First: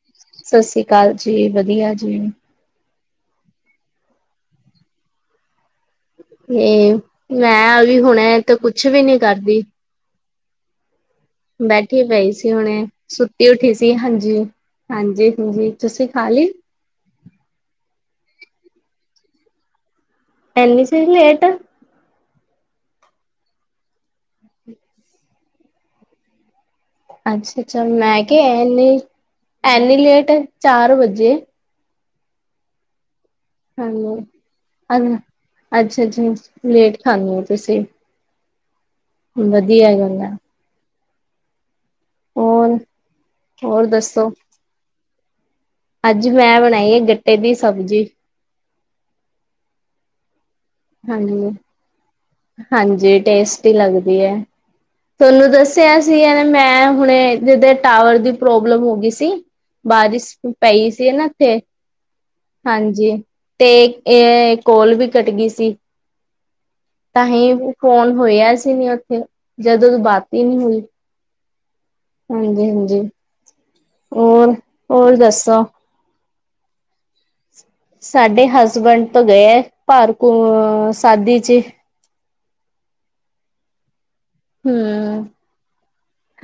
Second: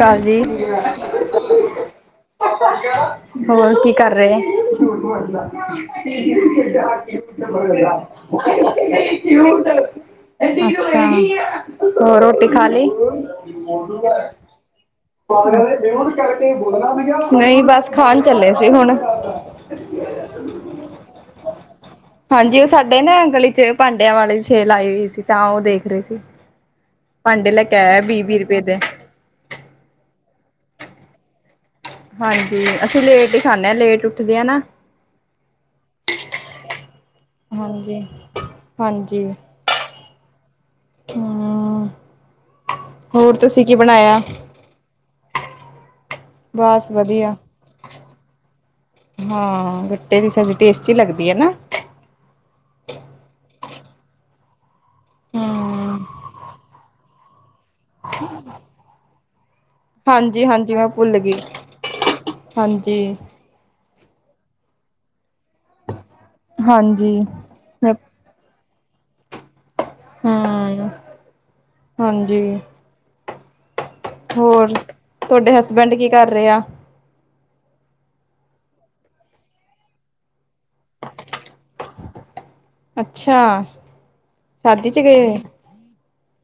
ਕਾਲ ਜੀ ਸਤਿ ਸ੍ਰੀ ਅਕਾਲ ਜੀ ਵਧੀਆ ਜੀ ਹੋਰ ਕੀ ਕਰ ਰਹੇ- [unintelligible] ਇਹ ਮੈਂ ਵੀ ਹੁਣੇ ਤੇ ਕੁਛ ਵੀ ਨੀ ਕਰਦੀ ਅਛਾ ਬੈਠੀ ਹੋਰ ਪਈ ਰੋਟੀ ਸੀ ਖਾ ਹੁਣੇ ਲਈ- ਸੁੱਤੀ ਉੱਠੀ ਸੀ ਹਾਂਜੀ ਹਾਂਜੀ ਹਾਂਜੀ ਦੇ ਤੁਸੀਂ ਵਿਧ ਖਾ ਲਈ ਕਰਕੇ [unintelligible] ਨਹੀ ਬਸ ਖਾਣ ਚਲੇ ਸੀ ਹੁਣ- ਐਨੀ ਚਿਰ ਲੇਟ- ਹਾਂਜੀ ਉਹ ਸਾਡੇ ਨਾ ਗਲੀ 'ਚ ਭਾਂਡਿਆਂ ਵਾਲੀ ਸੇਲ ਆਈ ਹੋਈ ਸੀ ਤਾਂ ਉਹ ਦੇਖ ਰਹੇ ਸੀ- ਭਾਂਡੇ ਅਛਾ- ਲੈ ਕੇ ਅਛਾ ਆਇਆ ਮੈ ਵੀਹ ਵੀਹ ਕਿਹਾ ਰੁਪਏ ਦੇ ਐਨੀ- ਐਨੀ ਲੇਟ ਚਾਰ ਵਜੇ- ਹਾਂਜੀ ਅਸੀ ਲੇਟ ਹੀ- ਖਾਂਦੇ ਲੇਟ ਹਾਂ- ਉੱਠਦੇ ਆ ਨਾ। ਅਛਾ- ਅਛਾ ਲੇਟ ਖਾਂਦੇ ਹੋ ਤੁਸੀ ਹਾਂਜੀ ਹਾਂਜੀ ਵਧੀਆ ਗੱਲ ਹੈ। ਹਮ ਹੋਰ ਹੋਰ ਤੁਸੀ ਕੀ ਬਣਾਇਆ- ਅਜ ਮੈ ਬਸ ਬਣਾਈ ਆ ਵਧੀਆ। ਗੱਟੇ ਦੀ ਸਬਜੀ- ਹਾਂ ਗਟੇ ਦੀ ਸਬਜੀ ਟੇਸਟੀ ਲਗਦੀ ਹੈ। ਹਾਂਜੀ ਨਾ- ਹਾਂਜੀ ਟੇਸਟੀ ਲੱਗਦੀ ਹੈ। ਤੁਹਾਨੂੰ ਦਸਿਆ ਹਮ ਸੀ ਇਹਨੇ ਮੈ ਹੁਣੇ ਜਿਦੇ ਟਾਵਰ ਦੀ ਪ੍ਰੋਬਲਮ ਹੋ ਗਈ ਸੀ। ਬਾਰਿਸ਼ ਹਾਂਜੀ ਖੂਬ ਹਾਂਜੀ ਮੈਂ ਪਈ ਸੀ ਭੁੱਲ ਨਾ ਗਈ ਇਥੇ- ਹਾਂਜੀ ਤੇ ਇਹ ਕੋਲ ਵੀ ਕੱਟ ਗਈ ਸੀ। ਹਾਂਜੀ। ਤਾਂਹੀ ਇਕ ਹਮ ਕੋਲ ਹੋਇਆ ਸੀ ਨੀ ਉਥੇ ਜਦੋਦੀ ਬਾਤ ਹੀ ਨਹੀ ਹੋਈ- ਹਾਂਜੀ ਹਾਂਜ- ਹਾਂਜੀ ਹੋਰ ਹੋਰ ਦਸੋ- ਪਿੰਡ ਕੀ ਕਰ ਰਿਹਾ- ਸਾਡੇ ਹਸਬੈਂਡ ਤੋਂ ਗਏ ਭਾਰਕੂ ਅ ਸਾਦੀ 'ਚ- ਅਛਾ ਸ਼ਾਦੀ 'ਚ ਹੂੰ ਗਏ-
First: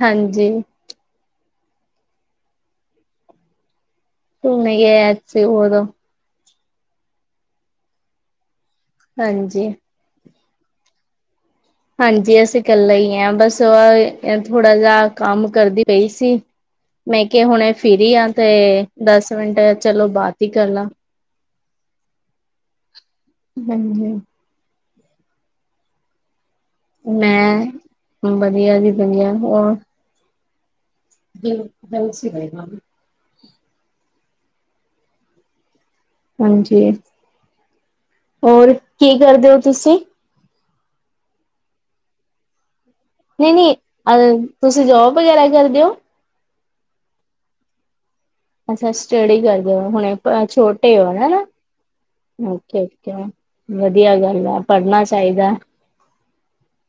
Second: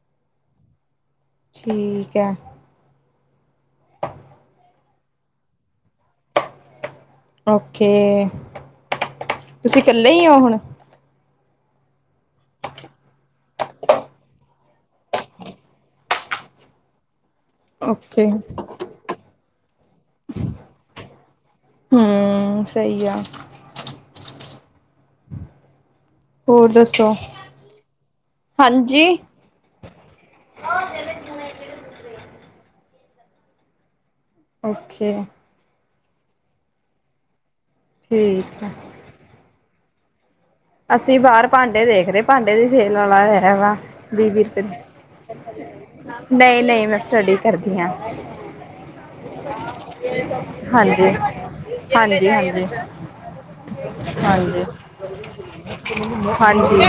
ਹਾਂਜੀ- ਠੀਕ ਹੈ। ਸਮ ਗ ਅਸੀ ਓਦੋ ਓਕੇ- ਹਾਂਜੀ- ਤੁਸੀਂ ਇਕੱਲੇ ਈਓ ਹੁਣ- ਹਾਂਜੀ ਅਸੀ ਕਲੇ ਹੀ ਹਾਂ ਬਸ ਉਹਹ- ਥੋੜਾ ਜਿਆ ਕੰਮ ਕਰਦੀ ਪਈ ਸੀ, ਮੈ ਕੇ ਹੁਣੇ ਓਕੇ ਫਿਰੀਆ ਤੇ ਦਸ- ਮਿੰਟ ਚਲੋ ਬਾਤ ਈ ਕਰਲਾ। ਹਮ ਸਈ ਆ। ਹਾਂਜੀ ਹੋਰ ਦੱਸ ਮੈ ਵਧੀਆ ਜੀ ਵਧੀਆ, ਹੋਰ ਜ ਜਲਸੀ ਗਈ [unintelligible] ਮ ਓਕੇ ਹਾਂਜੀ, ਠੀਕ ਹੈ। ਹੋਰ ਕੀ ਕਰਦੇ ਔ ਤੁਸੀ ਅਸੀ ਬਾਹਰ ਭਾਂਡੇ ਦੇਖ ਰਹੇ ਪਾਡੇ ਦੀ ਸੇਲ ਵਾਲਾ ਨਹੀਂ ਹੈਗਾ ਆ ਨਹੀਂ ਅ ਬੀ- ਬੀ ਰੁਪੇ ਤੁਸੀਂ ਜੋਬ ਵਗੈਰਾ ਕਰਦੇ ਹੋ। ਨਈ-ਨਈ ਮੈ ਸਟੱਡੀ ਕਰਦੀ ਆ। ਅਛਾ, ਸਟੱਡੀ ਕਰਦੇ ਔ, ਹੁਣੇ ਛੋਟੇ ਹਾਂਜੀ ਔ ਹਨਾ ਹਾਂਜੀ ਓ ਹਾਂਜੀ ਹਾਂਜੀ ਵਧੀਆ ਗੱਲ ਆ ਪੜ੍ਹਨਾ ਚਾਹੀਦਾ। ਹਾਂਜੀ।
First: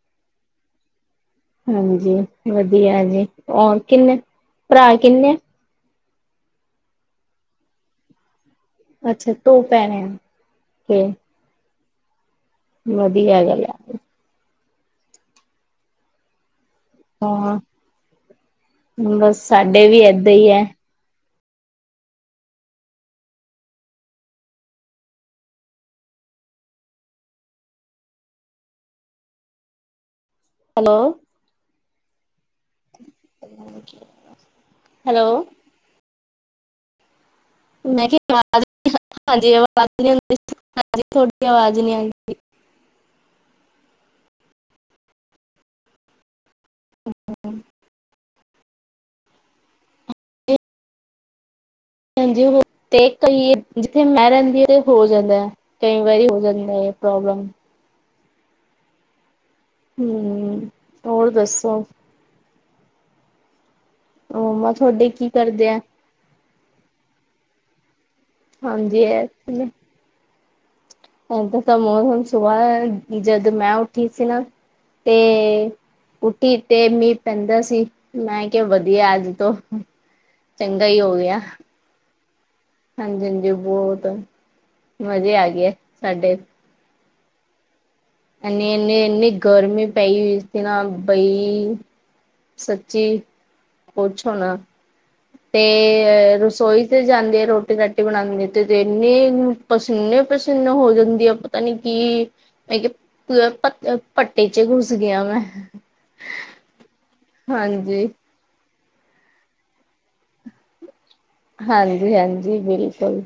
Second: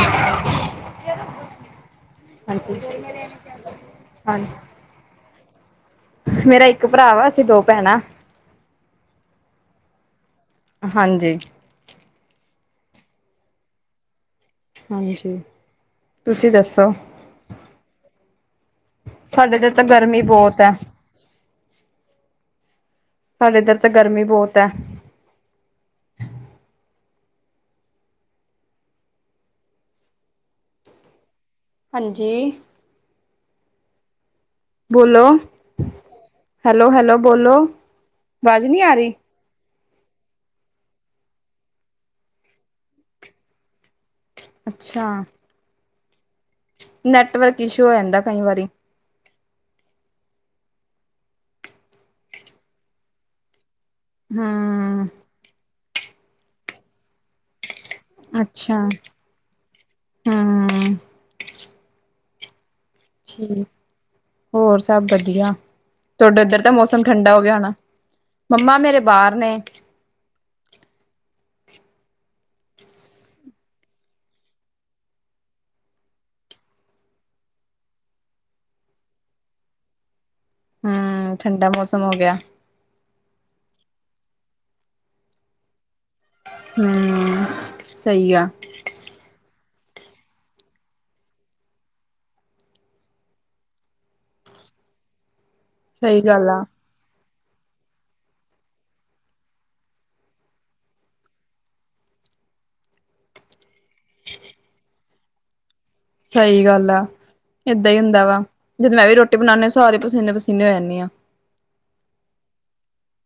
ਹਾਂਜੀ ਵਧੀਆ ਜੀ, ਹੋਰ ਕਿਨੇ ਹਾਂ ਭਰਾ ਕਿਨੇ ਮੇਰਾ ਇਕ ਭਰਾ ਵਾ, ਅਸੀ ਦੋ ਭੈਣਾਂ ਅਛਾ ਦੋ ਭੈਣਾਂ ਐ। ਹਾਂਜੀ ਵਧੀਆ ਗੱਲ ਆ। ਹਾਂਜੀ, ਤੁਸੀਂ ਦੱਸੋ? ਹਾਂ ਬਸ ਸਾਡੇ ਤੇ ਤਾਂ ਵੀ ਗਰਮੀ ਏਦਾਂ ਹੀ ਬਹੁਤ ਹੈ ਐ। ਸਾਡੇ ਇੱਧਰ ਤਾਂ ਗਰਮੀ ਬਹੁਤ ਐ। ਹੈਲੋ ਹਾਂਜੀ, ।।। ਬੋਲੋ, ਹੈਲੋ, ਹੈਲੋ ਬੋਲੋ। ਮੈਂ ਕਿਹਾਵਾ ਆਵਾਜ਼ ਨਹੀਂ ਹਾਂਜੀ, ਆ ਆਵਾ ਰਹੀ ਨ ਆਂਦੀ ਹ ਤੁਹਾਡੀ। ਆਵਾਜ਼ ਨੀ ਆਂਦੀ। ਅੱਛਾ ਨੈਟਵਰਕ ਇਸ਼ੂ ਹੋ ਜਾਂਦਾ ਕਈ ਵਾਰੀ। ਹਾਂਜੀ ਹੋ ਤੇ ਕਈ, ਜਿੱਥੇ ਮੈਂ ਰਹਿੰਦੀ ਆ ਹਮ ਹੋ ਜਾਂਦਾ ਐ। ਕਈ ਵਾਰੀ ਹੋ ਜਾਂਦਾ ਐ ਪ੍ਰੋਬਲਮ। ਅੱਛਾ। ਹਮ, ਹੂੰ ਹੋਰ ਦੱਸੋ? ਠੀਕ, ਮੰਮਾ ਹੋਰ ਸਭ ਤੁਹਾਡੇ ਕੀ ਵਧੀਆ। ਕਰਦੇ ਆ ਤੋਡੇ ਇਧਰ ਤਾਂ ਮੌਸਮ ਠੰਡਾ ਹੋ ਗਿਆ ਹੋਣਾ, ਮੰਮਾ ਮੇਰੇ ਹਾਂਜੀ ਬਾਹਰ ਨੇ। ਇਦ ਤਾਂ ਮੌਸਮ ਸੁਬਾਹ ਐ, ਜਦ ਮੈਂ ਉੱਠੀ ਸੀ ਨਾ ਤੇ ਉਠੀ ਤੇ ਮੀਂਹ ਪੈਂਦਾ ਸੀ, ਮੈਂ ਕਿਹਾ ਵਧੀਆ ਅੱਜ ਤੋਂ। ਚੰਗਾ ਹੀ ਹੋ ਹਮ, ਗਿਆ ਠੰਡਾ ਮੌਸਮ ਹੋ ਗਿਆ। ਹਾਂਜੀ, ਹਾਂਜੀ, ਬੋਤ ਮਜ਼ੇ ਆ ਗਏ ਸਾਡੇ। ਹਮ, ਸਹੀ ਆ। ਇਨੀਂ, ਇਨੀ ਗਰਮੀ ਪਈ ਹੋਈ ਸੀ ਨਾ, ਬਈ। ਸੱਚੀ ਪੁੱਛੋ ਨਾ, ਤੇ ਸਹੀ ਗੱਲ ਆ ਰਸੋਈ ਜਾਂਦੇ ਆ ਰੋਟੀ -ਰਾਟੀ ਬਣਾਂਦੇ ਤੇ ਇੰਨਨੀ ਪਸੀਨੇ- ਪਸੰਨੇ ਹੋ ਜਾਂਦੀ ਆ। ਪਤਾ ਨੀ ਕਿ ਮੈਂ ਕਿਹਾ ਪੱਟੇ ਚ ਘੁਸ ਗਿਆ ਵਾ। ਸਹੀ ਗੱਲ ਆ। ਏਦਾਂ ਹੀ ਹੁੰਦਾ ਵਾ, ਜਦੋਂ ਮੈਂ ਵੀ ਰੋਟੀ ਬਣਾਉਂਦੀ ਹ ਸਾਰੇ ਪਸੀਨੇ-ਪਸੀਨੇ ਹੋ, ਜਾਂਦੀ ਹਾਂ। ਹਾਂਜੀ-ਹਾਂਜੀ ਬਿਲਕੁਲ।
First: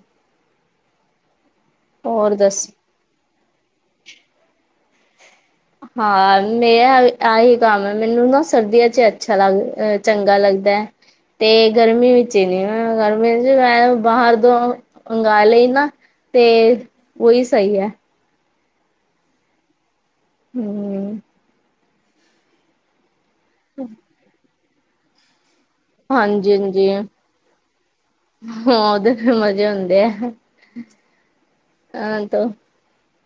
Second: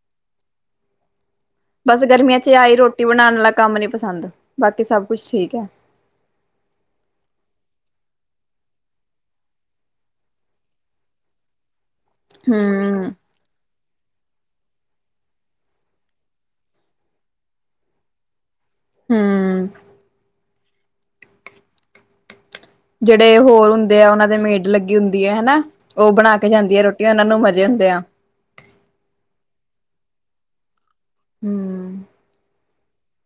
ਬਸ ਹੋਰ ਗਰਮੀਆਂ ਚ, ਆ ਦੱਸ ਹੀ ਰੋਟੀ ਬਣਾਉਣ ਵਾਲਾ ਕੰਮ ਨੀ ਪਸੰਦ। ਬਾਕੀ ਸਭ ਕੁਛ ਠੀਕ ਹੈ। ਹਾਂ, ਮੇ ਆਹੀ ਕੰਮ ਹੈ ਮੈਨੂੰ ਨਾ ਸਰਦੀਆਂ ਚ, ਅੱਛਾ ਲੱਗ ਚੰਗਾ ਲੱਗਦਾ। ਤੇ ਗਰਮੀ ਵਿੱਚ ਹੀ ਨੀ। ਹੂੰ ਗਰਮੀ ਚ ਬਾਹਰ ਉਦੋਂ ਮੰਗ ਲਈ ਨਾ। ਤੇ ਉਹੀ ਸਹੀ ਹੈ। ਹੂੰ ਹੂੰ ਜਿਹੜੇ ਹੋਰ ਹੁੰਦੇ ਆ। ਉਹਨਾਂ ਦੇ ਮੇਡ ਲੱਗੀ ਹੁੰਦੀ ਹੈ ਹਨਾ? ਉਹ ਬਣਾ ਕੇ ਜਾਂਦੀ ਆ ਰੋਟੀ। ਉਹਨਾ ਨੂੰ ਮਜ਼ੇ ਹੁੰਦੇ ਆ। ਹੂੰ, ਓਦੇ ਤੇ ਮਜੇ ਹੋਂਦੇ ਆ। ਹੂੰ ਹਾਂ ਤਾ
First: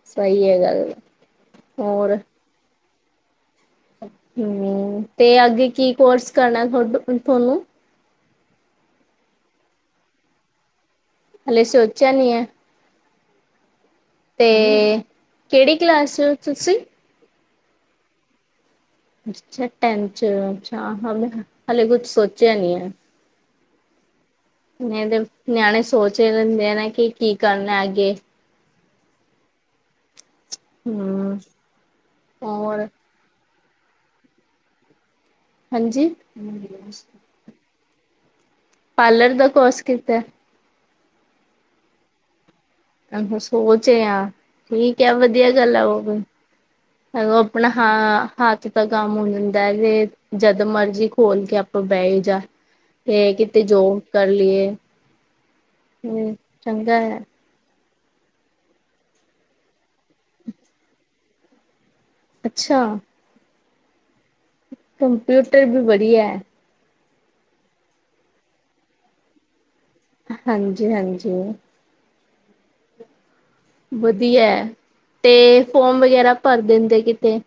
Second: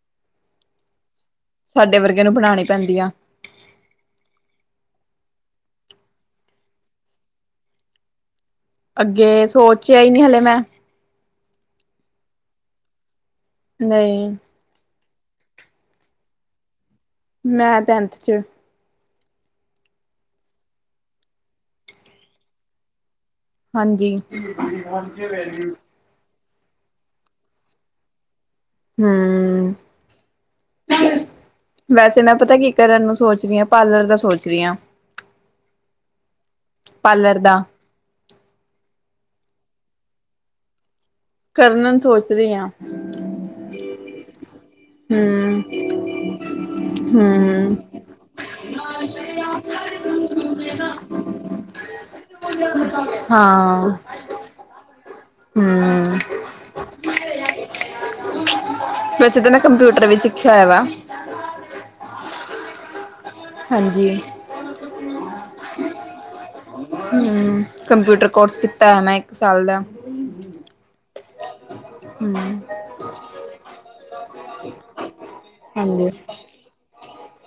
ਸਹੀ ਹੈ ਗੱਲ। ਸਾਡੇ ਵਰਗੇ ਨੂੰ ਬਣਾਉਣੀ ਪੈਂਦੀ ਆ। ਹੂ, ਤੇ ਅੱਗੇ ਕੀ ਕੋਰਸ ਕਰਨਾ ਤੁਹਾਨੂੰ। ਅੱਗੇ, ਸੋਚਿਆ ਹੀ ਨਹੀ ਹਲੇ ਮੈਂ, ਹਲੇ ਸੋਚਿਆ ਨੀ ਹੈ? ਨਹੀਂ। ਅਤੇ ਕਿਹੜੀ ਕਲਾਸ ਚੇ, ਹੋ ਤੁਸੀ? ਮੈਂ ਟੈਂਨਥ ਚ, ਅੱਛਾ। ਟੈਨ ਚ, ਅੱਛਾ ਹਾ ਹਾਲੇ ਕੁਛ ਸੋਚਿਆ ਨਹੀਂ ਹੈ। ਹਾਂਜੀ। ਤੇ ਨਿਆਣੇ ਸੋਚ ਹੀ ਲੈਂਦੇ ਆ ਨਾ, ਕੀ-ਕੀ ਕਰਨਾ ਅੱਗੇ? ਹੂ, ਹੂੰ ਵੈਸੇ ਮੈਂ ਪਤਾ ਕੀ ਹੋਰ ਕਰਨ ਨੂੰ ਸੋਚ ਰਹੀ ਹਾਂ। ਪਾਰਲਰ ਦਾ ਸੋਚ ਰਹੀ ਹਾਂ। ਹਾਂਜੀ ਕਰਦਾ ਪਾਰਲਰ ਦਾ, ਕੋਰਸ ਕੀਤਾ ਕਰਨਾ ਸੋਚ ਰਹੀ ਆਂ ਅਹ ਸੋਚ ਆ ਠੀਕ ਹੈ। ਵਧੀਆ ਹੂੰ, ਗੱਲ ਆ ਉਹ ਵੀ ਹੈਲੋ ਆਪਣਾ ਹੂੰ, ਹਾਂ ਹੱਥ ਦਾ ਕੰਮ ਹੋ ਜਾਂਦਾ ਤੇ, ਜਦ ਮਰਜੀ ਖੋਲ ਕੇ ਬਹਿ ਜਾ, ਤੇ ਕਿਤੇ ਹਾਂ। ਜੋਓ ਕਰ ਲਈਏ ਹੂੰ, ਚੰਗਾ ਹੈ ਵੈਸੇ ਤਾਂ ਮੈਂ ਕੰਪਿਊਟਰ ਵੀ, ਸਿੱਖਿਆ ਹੋਇਆ ਵਾ ਅੱਛਾ ਹਾਂਜੀ ਕੰਪਿਊਟਰ ਵੀ, ਵਧੀਆ ਹੂੰ ਕੰਪਿਊਟਰ ਕੋਰਸ ਕੀਤਾ ਹੈ। ਮੈਂ, ਇੱਕ ਸਾਲ ਦਾ ਹਾਂਜੀ-ਹਾਂਜੀ [unintelligible] ਵਧੀਆ ਹੈ। ਤੇ ਫੋਰਮ ਹਾਂਜੀ। ਵਗੈਰਾ ਭਰ ਦਿੰਦੇ ਕਿਤੇ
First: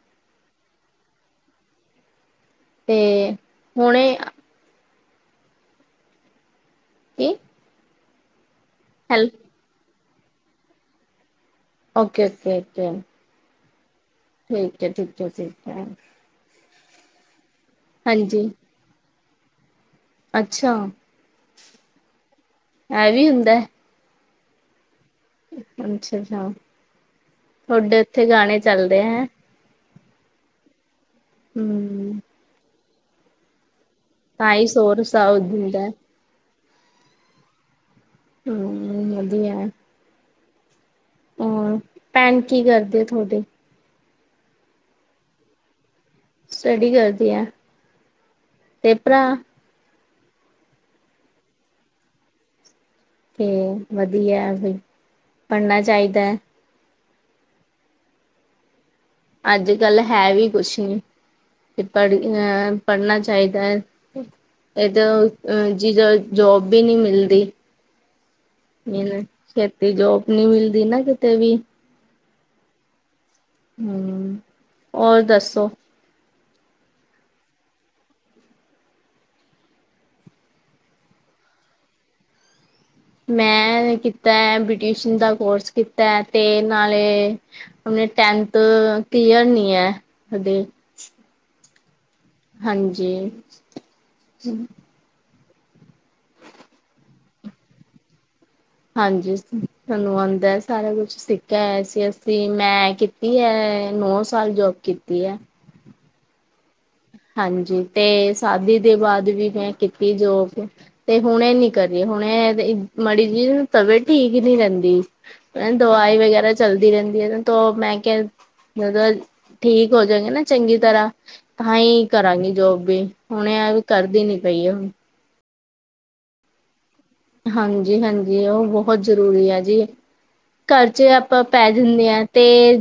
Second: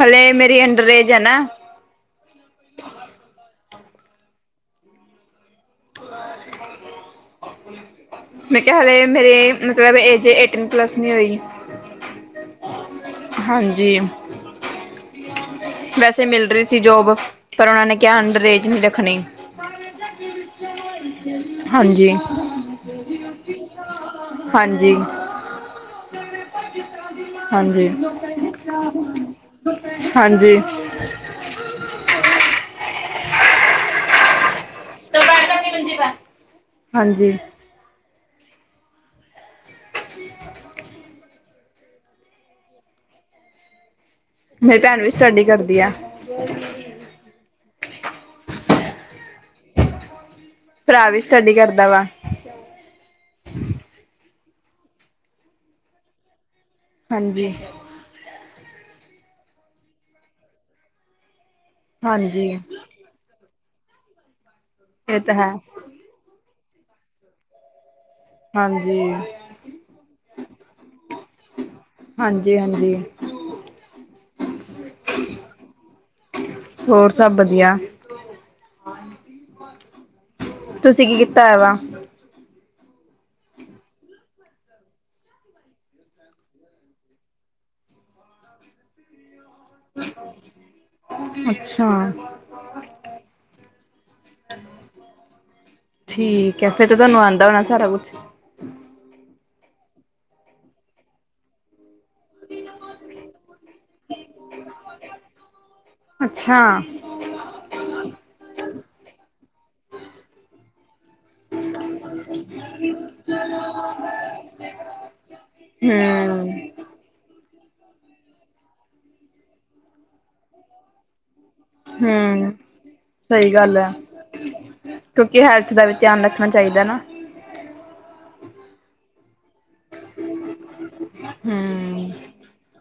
ਹਲੇ ਮੇਰੀ ਅੰਡਰਰੇਏਜ ਐ ਨਾ ਤੇ ਹੁਣੇ [unintelligible] ਕੀ ਮੈਂ ਕਿਹਾ ਹਲੇ ਹੈਲ ਮੇਰੇ ਮਤਲਬ ਏਜ ਏਟੀਨ ਪਲਸ ਨਹੀਂ ਹੋਈ। Okay, okay, okay. ਹਾਂਜੀ। ਠੀਕ ਐ, ਠੀਕ ਐ ਜੀ। ਇਥੇ ਮਿਲ ਰਹੀ ਸੀ ਜੋਬ, ਪਰ ਉਹ ਨੇ ਕਿਹਾ ਹਾਂਜੀ ਅੰਡਰਏਜ ਨਹੀਂ ਰੱਖਣੀ। ਅੱਛਾ ਹਾਂਜੀ। ਇਹ ਵੀ ਹੁੰਦਾ ਹਾਂਜੀ। ਅੱਛਾ, ਅੱਛਾ ਹਾਂਜੀ ਤੁਹਾਡੇ ਉੱਥੇ ਗਾਣੇ ਚੱਲਦੇ ਐ ਹੈ। ਹਾਂਜੀ। ਹੂੰ। ਤਾਈ ਸ਼ੋਰ [unintelligible] ਹੁੰਦੇ ਏ। ਹਾਂਜੀ। ਹੂੰ ਵਧੀਆ ਏ। ਹੋਰ ਭੈਣ ਕੀ ਕਰਦੇ ਹੈ ਤੁਹਾਡੇ? ਮੇਰੀ ਭੈਣ ਵੀ ਸਟੱਡੀ ਕਰਦੀ ਆ। ਸਟੱਡੀ ਕਰਦੀ ਐ, ਤੇ ਭਰਾ [unintelligible] ਭਰਾ ਵੀ ਸਟੱਡੀ ਕਰਦਾ ਵਾ। ਤੇ ਵਧੀਆ ਏ ਵੀ ਪੜ੍ਹਨਾ ਚਾਹੀਦਾ ਐ। ਹਾਂਜੀ। ਅੱਜ ਕੱਲ ਹੈ ਵੀ ਕੁਛ ਨੀ, ਤੇ ਹਾਂਜੀ ਪੜਨਾ ਐ। ਪੜ੍ਹਨਾ ਚਾਹੀਦਾ ਹੈ, ਇਹਦ ਇਹ ਤਾਂ ਹੈ ਜਿਦ ਜੋਬ ਵੀ ਨਹੀਂ ਮਿਲਦੀ। ਹਾਂਜੀ ਜਿਵੇ ਛੇਤੀ ਜੋਬ ਨੀ ਮਿਲਦੀ ਨਾ ਕਿਤੇ ਵੀ। ਹਾਂਜੀ, ਹਾਂਜੀ। ਹੂੰ ਹੋਰ ਦੱਸੋ? ਹੋਰ ਸਭ ਵਧੀਆ। ਤੁਸੀਂ ਕੀ ਕੀਤਾ ਹੋਆ ਵਾ ਮੈਂ ਕੀਤਾ ਐ ਬਿਊਟੀਸ਼ਨ ਦਾ ਕੋਰਸ ਕੀਤਾ ਤੇ ਨਾਲੇ ਹਲੇ ਟੈਨਥ ਕਲੀਅਰ ਨਈ ਐ ਹਜੇ। ਅੱਛਾ। ਹਾਂਜੀ ਹਾਂ। ਠੀਕ ਹੈ, ਫੇਰ ਤਾਂ ਤੁਹਾਨੂੰ ਆਉਂਦਾ ਹੋਣਾ ਸਾਰਾ ਕੁਛ। ਹਾਂਜੀ ਸਾਨੂੰ ਆਉਂਦਾ ਹੈ ਸਾਰਾ ਕੁੱਛ, ਸਿੱਖਿਆ ਹੋਆ ਸੀ ਤੇ ਮੈਂ ਕੀਤੀ ਹੈ, ਨੌ ਸਾਲ ਜੋਬ ਕੀਤੀ ਹੈ। ਅੱਛਾ। ਹਾਂਜੀ, ਤੇ ਸ਼ਾਦੀ ਦੇ ਬਾਅਦ ਵੀ ਮੈਂ ਕੀਤੀ ਜੋਬ। ਤੇ ਹੁਣੇ ਨ ਕਰੀਏ ਹੁਣ ਇਹ ਮਾੜੀ ਜੀ ਤਬੀਅਤ ਠੀਕ ਹੀ ਨੀ ਰਹਿੰਦੀ, ਹਨਾ ਦਵਾਈ ਹਮ ਵਗੈਰਾ ਚੱਲਦੀ ਰਹਿੰਦੀ ਹੈ, ਤੋ ਮੈਂ ਕਿਹਾ ਜਦੋਂ ਠੀਕ ਹੋ ਜੋ ਗੇਨਾ ਚੰਗੀ ਤਰ੍ਹਾਂ ਤਾਂ ਹੀ ਕਰਾਂਗੀ ਹੂੰ ਜੋਬ ਵੀ, ਹੁਣ ਸਹੀ ਇਹ ਗੱਲ ਵੀ ਹੈ ਕਰਦੀ ਨੀ ਪਈ ਹੁਣ ਕਿਉਂਕਿ ਹੈਲਥ ਦਾ ਵੀ ਧਿਆਨ ਰੱਖਣਾ ਚਾਹੀਦਾ ਨਾ। ਹਾਂਜੀ, ਹਾਂਜੀ ਉਹ ਬਹੁਤ ਜ਼ਰੂਰੀ ਆ ਜੀ, ਘਰ ਚ ਆਪਾਂ ਪੈ ਜਾਣੇ ਹਾਂ ਹੂੰ ਤੇ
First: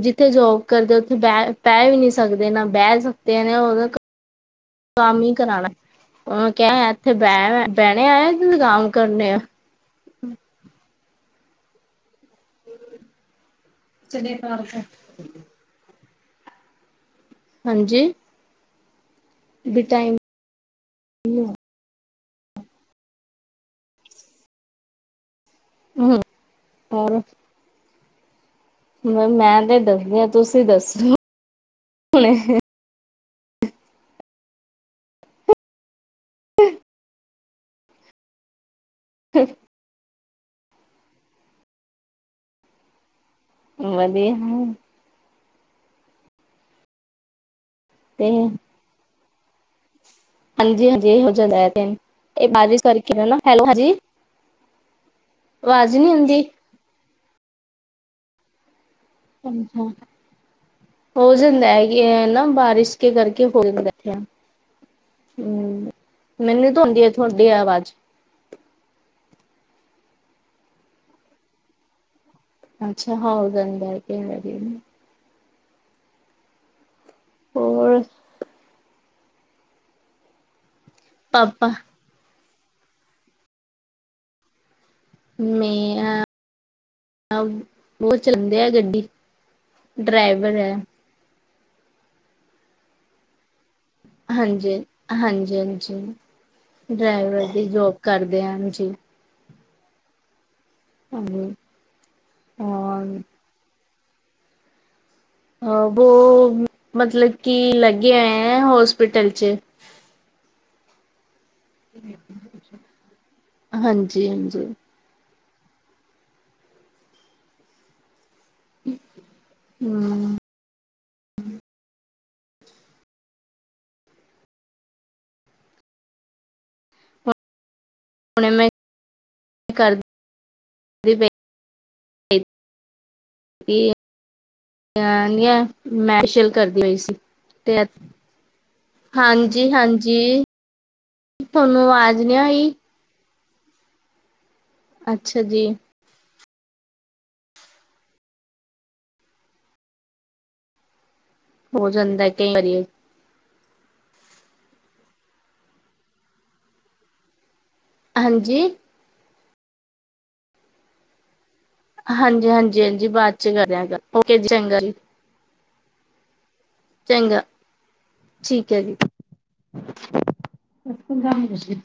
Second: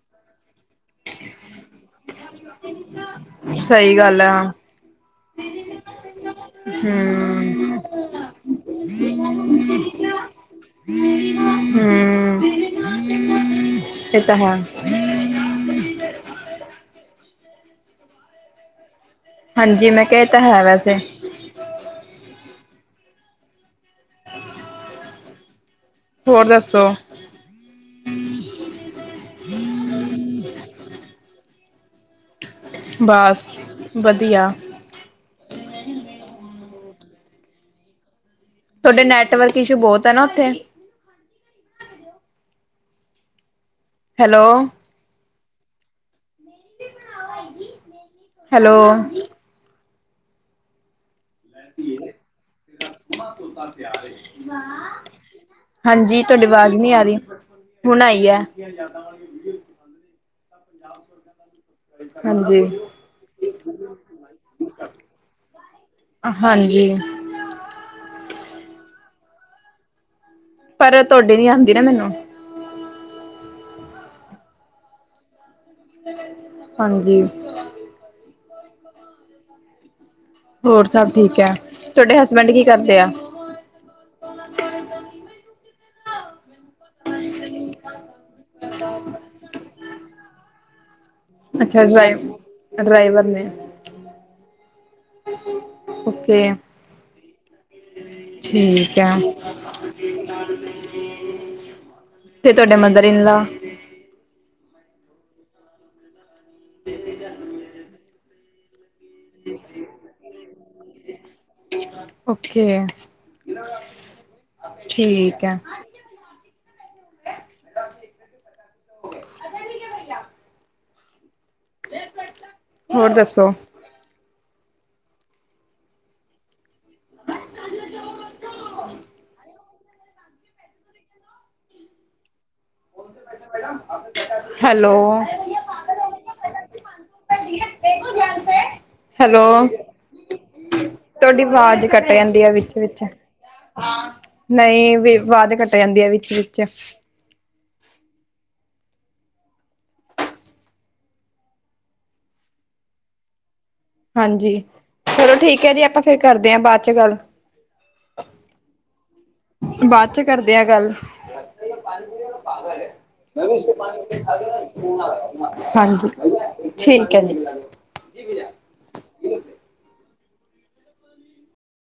ਜਿੱਥੇ ਜੋਬ ਕਰਦੇ ਉੱਥੇ ਬ ਬੇਹਿ ਵੀ ਨਹੀਂ ਸਕਦੇ ਨਾ ਬਹਿ ਸਕਦੇ ਨੇ ਔਦੋ ਗੱਲਾਂ। ਕੰਮ ਈ ਕਰਾਣੈ, ਉਨੂੰ ਕਹਿ ਇੱਥੇ ਬੈ ਹੂੰ ਬਹਿਣੇ ਆਏ ਆ ਜਤ ਕੰਮ ਕਰਨੇ ਆ। ਹੂੰ। ਚੇ ਇਹ ਨਈ ਤਾਂ ਹੈ ਪਾਰਕ ਆ। ਹਾਂਜੀ। ਵੀ ਹਾਂਜੀ ਮੈਂ ਟਾਈਮ ਕਿਹਾ ਏ ਤਾਂ ਹੈ ਵੈਸੇ। ਹੂੰ ਹੋਰ ਦੱਸੋ? ਹੋਰ ਮੈਂ 'ਤੇ ਦੱਸਦੀ ਆ ਤੁਸੀਂ ਦੱਸੋ, ਹੁਣੇ। ਬਸ ਵਧੀਆ। ਤੁਹਾਡੇ ਨੈਟਵਰਕ ਇਸ਼ੂ ਬੋਤ ਐ ਨਾ ਉੱਥੇ। ਵਧੀਆ ਹੈਲੋ ਹੂੰ। ਤੇ ਹੈਲੋ ਹਾਂਜੀ-ਹਾਂਜੀ ਏ ਹੋ ਜਾਂਦਾ ਐ 'ਤੇ। ਆਵਾਜ਼ ਨੀ ਹਾਂਜੀ ਆਂਦੀ। ਤੁਹਾਡੀ ਵਾਜ ਨੀ ਆ ਰੀ, ਹੁਣ ਆਈ ਐ। [inaudible] ਸਮਝਾ। ਹੋ ਜਾਂਦਾ ਹੈਗੀ ਹੈ ਨਾ ਹਾਂਜੀ ਬਾਰਿਸ਼ ਕੇ ਕਰਕੇ ਹੋ ਜਾਂਦਾ। ਹੂੰ, ਮੈਨੂੰ ਤੋਂ ਹਾਂਜੀ ਆਂਦੀ ਏ ਥੋਡੀ ਆਵਾਜ਼। ਪਰ ਤੋਡੀ ਨੀ ਆਂਦੀ ਨਾ ਮੈਨੂੰ। ਅੱਛਾ [inaudible] ਹਾਂਜੀ। ਹੋਰ? ਹੋਰ ਸਭ ਠੀਕ ਐ ਪਾਪਾ ਤੁਹਾਡੇ ਹਸਬੈਂਡ ਕੀ ਕਰਦੇ ਆ? ਮੇ ਰਾ ਵੋ ਚਲਾਂਦੇ ਐ ਗੱਡੀ, ਡਰਾਈਵਰ ਐ। ਅੱਛਾ ਡਰਾਏ ਡਰਾਈਵਰ ਨੇ। ਹਾਂਜੀ, ਹਾਂਜੀ-ਹਾਂਜੀ ਓਕੇ ਡਰਾਈਵਰ ਦੀ ਜੋਬ ਕਰਦੇ ਅਨ ਜੀ। ਠੀਕ ਹੈ ਹਾਂਜੀ 'ਤੇ ਤੁਹਾਡੇ ਮਦਰ ਇਨ ਹਾਂ ਲਾ? ਹਾਂ ਬੋ ਮਤਲਬ ਕਿ ਲੱਗੇ ਹੋਏ ਆ ਨਾ ਹੋਸਪਿਟਲ 'ਚ। ਓਕੇ, ਹਾਂਜੀ ਹਾਂਜੀ ਠੀਕ ਐ। ਹੂੰ। ਹੋਰ ਦੱਸੋ? ਹੁਣੇ ਮੈਂ, ਕਰ, ਦੀ ਵੇ [inaudible] ਹੈਲੋ ਮੈਸ਼ਲ ਕਰਦੀ ਹੋਈ ਸੀ 'ਤੇ ਹਾਂਜੀ-ਹਾਂਜੀ। ਤੋਡੀ ਵਾਜ਼ ਕੱਟ ਜਾਂਦੀ ਆ ਆਈ ਵਿੱਚ-ਵਿੱਚ, ਨਈ ਵੇ ਅੱਛਾ ਵਾਜ਼ ਜੀ ਕੱਟ ਜਾਂਦੀ ਆ ਵਿੱਚ-ਵਿੱਚ। ਹੋ ਜਾਂਦੈ ਕਈ ਵਾਰੀ ਏ। ਹਾਂਜੀ, ਚਲੋ ਠੀਕ ਐ ਜੀ ਆਪਾਂ ਫੇਰ ਕਰਦੇ ਐ ਬਾਦ 'ਚ ਗੱਲ। ਹਾਂਜੀ। ਬਾਦ 'ਚ ਕਰਦੇ ਆ ਗੱਲ। ਹਾਂਜੀ ਹਾਂਜੀ ਹਾਂਜੀ ਬਾਅਦ ਚ ਕਰਿਆ ਓਕੇ ਜੀ ਚੰਗਾ ਜੀ ਹਾਂਜੀ। ਠੀਕ ਹੈ ਚੰਗਾ, ਜੀ ਠੀਕ ਐ ਜੀ।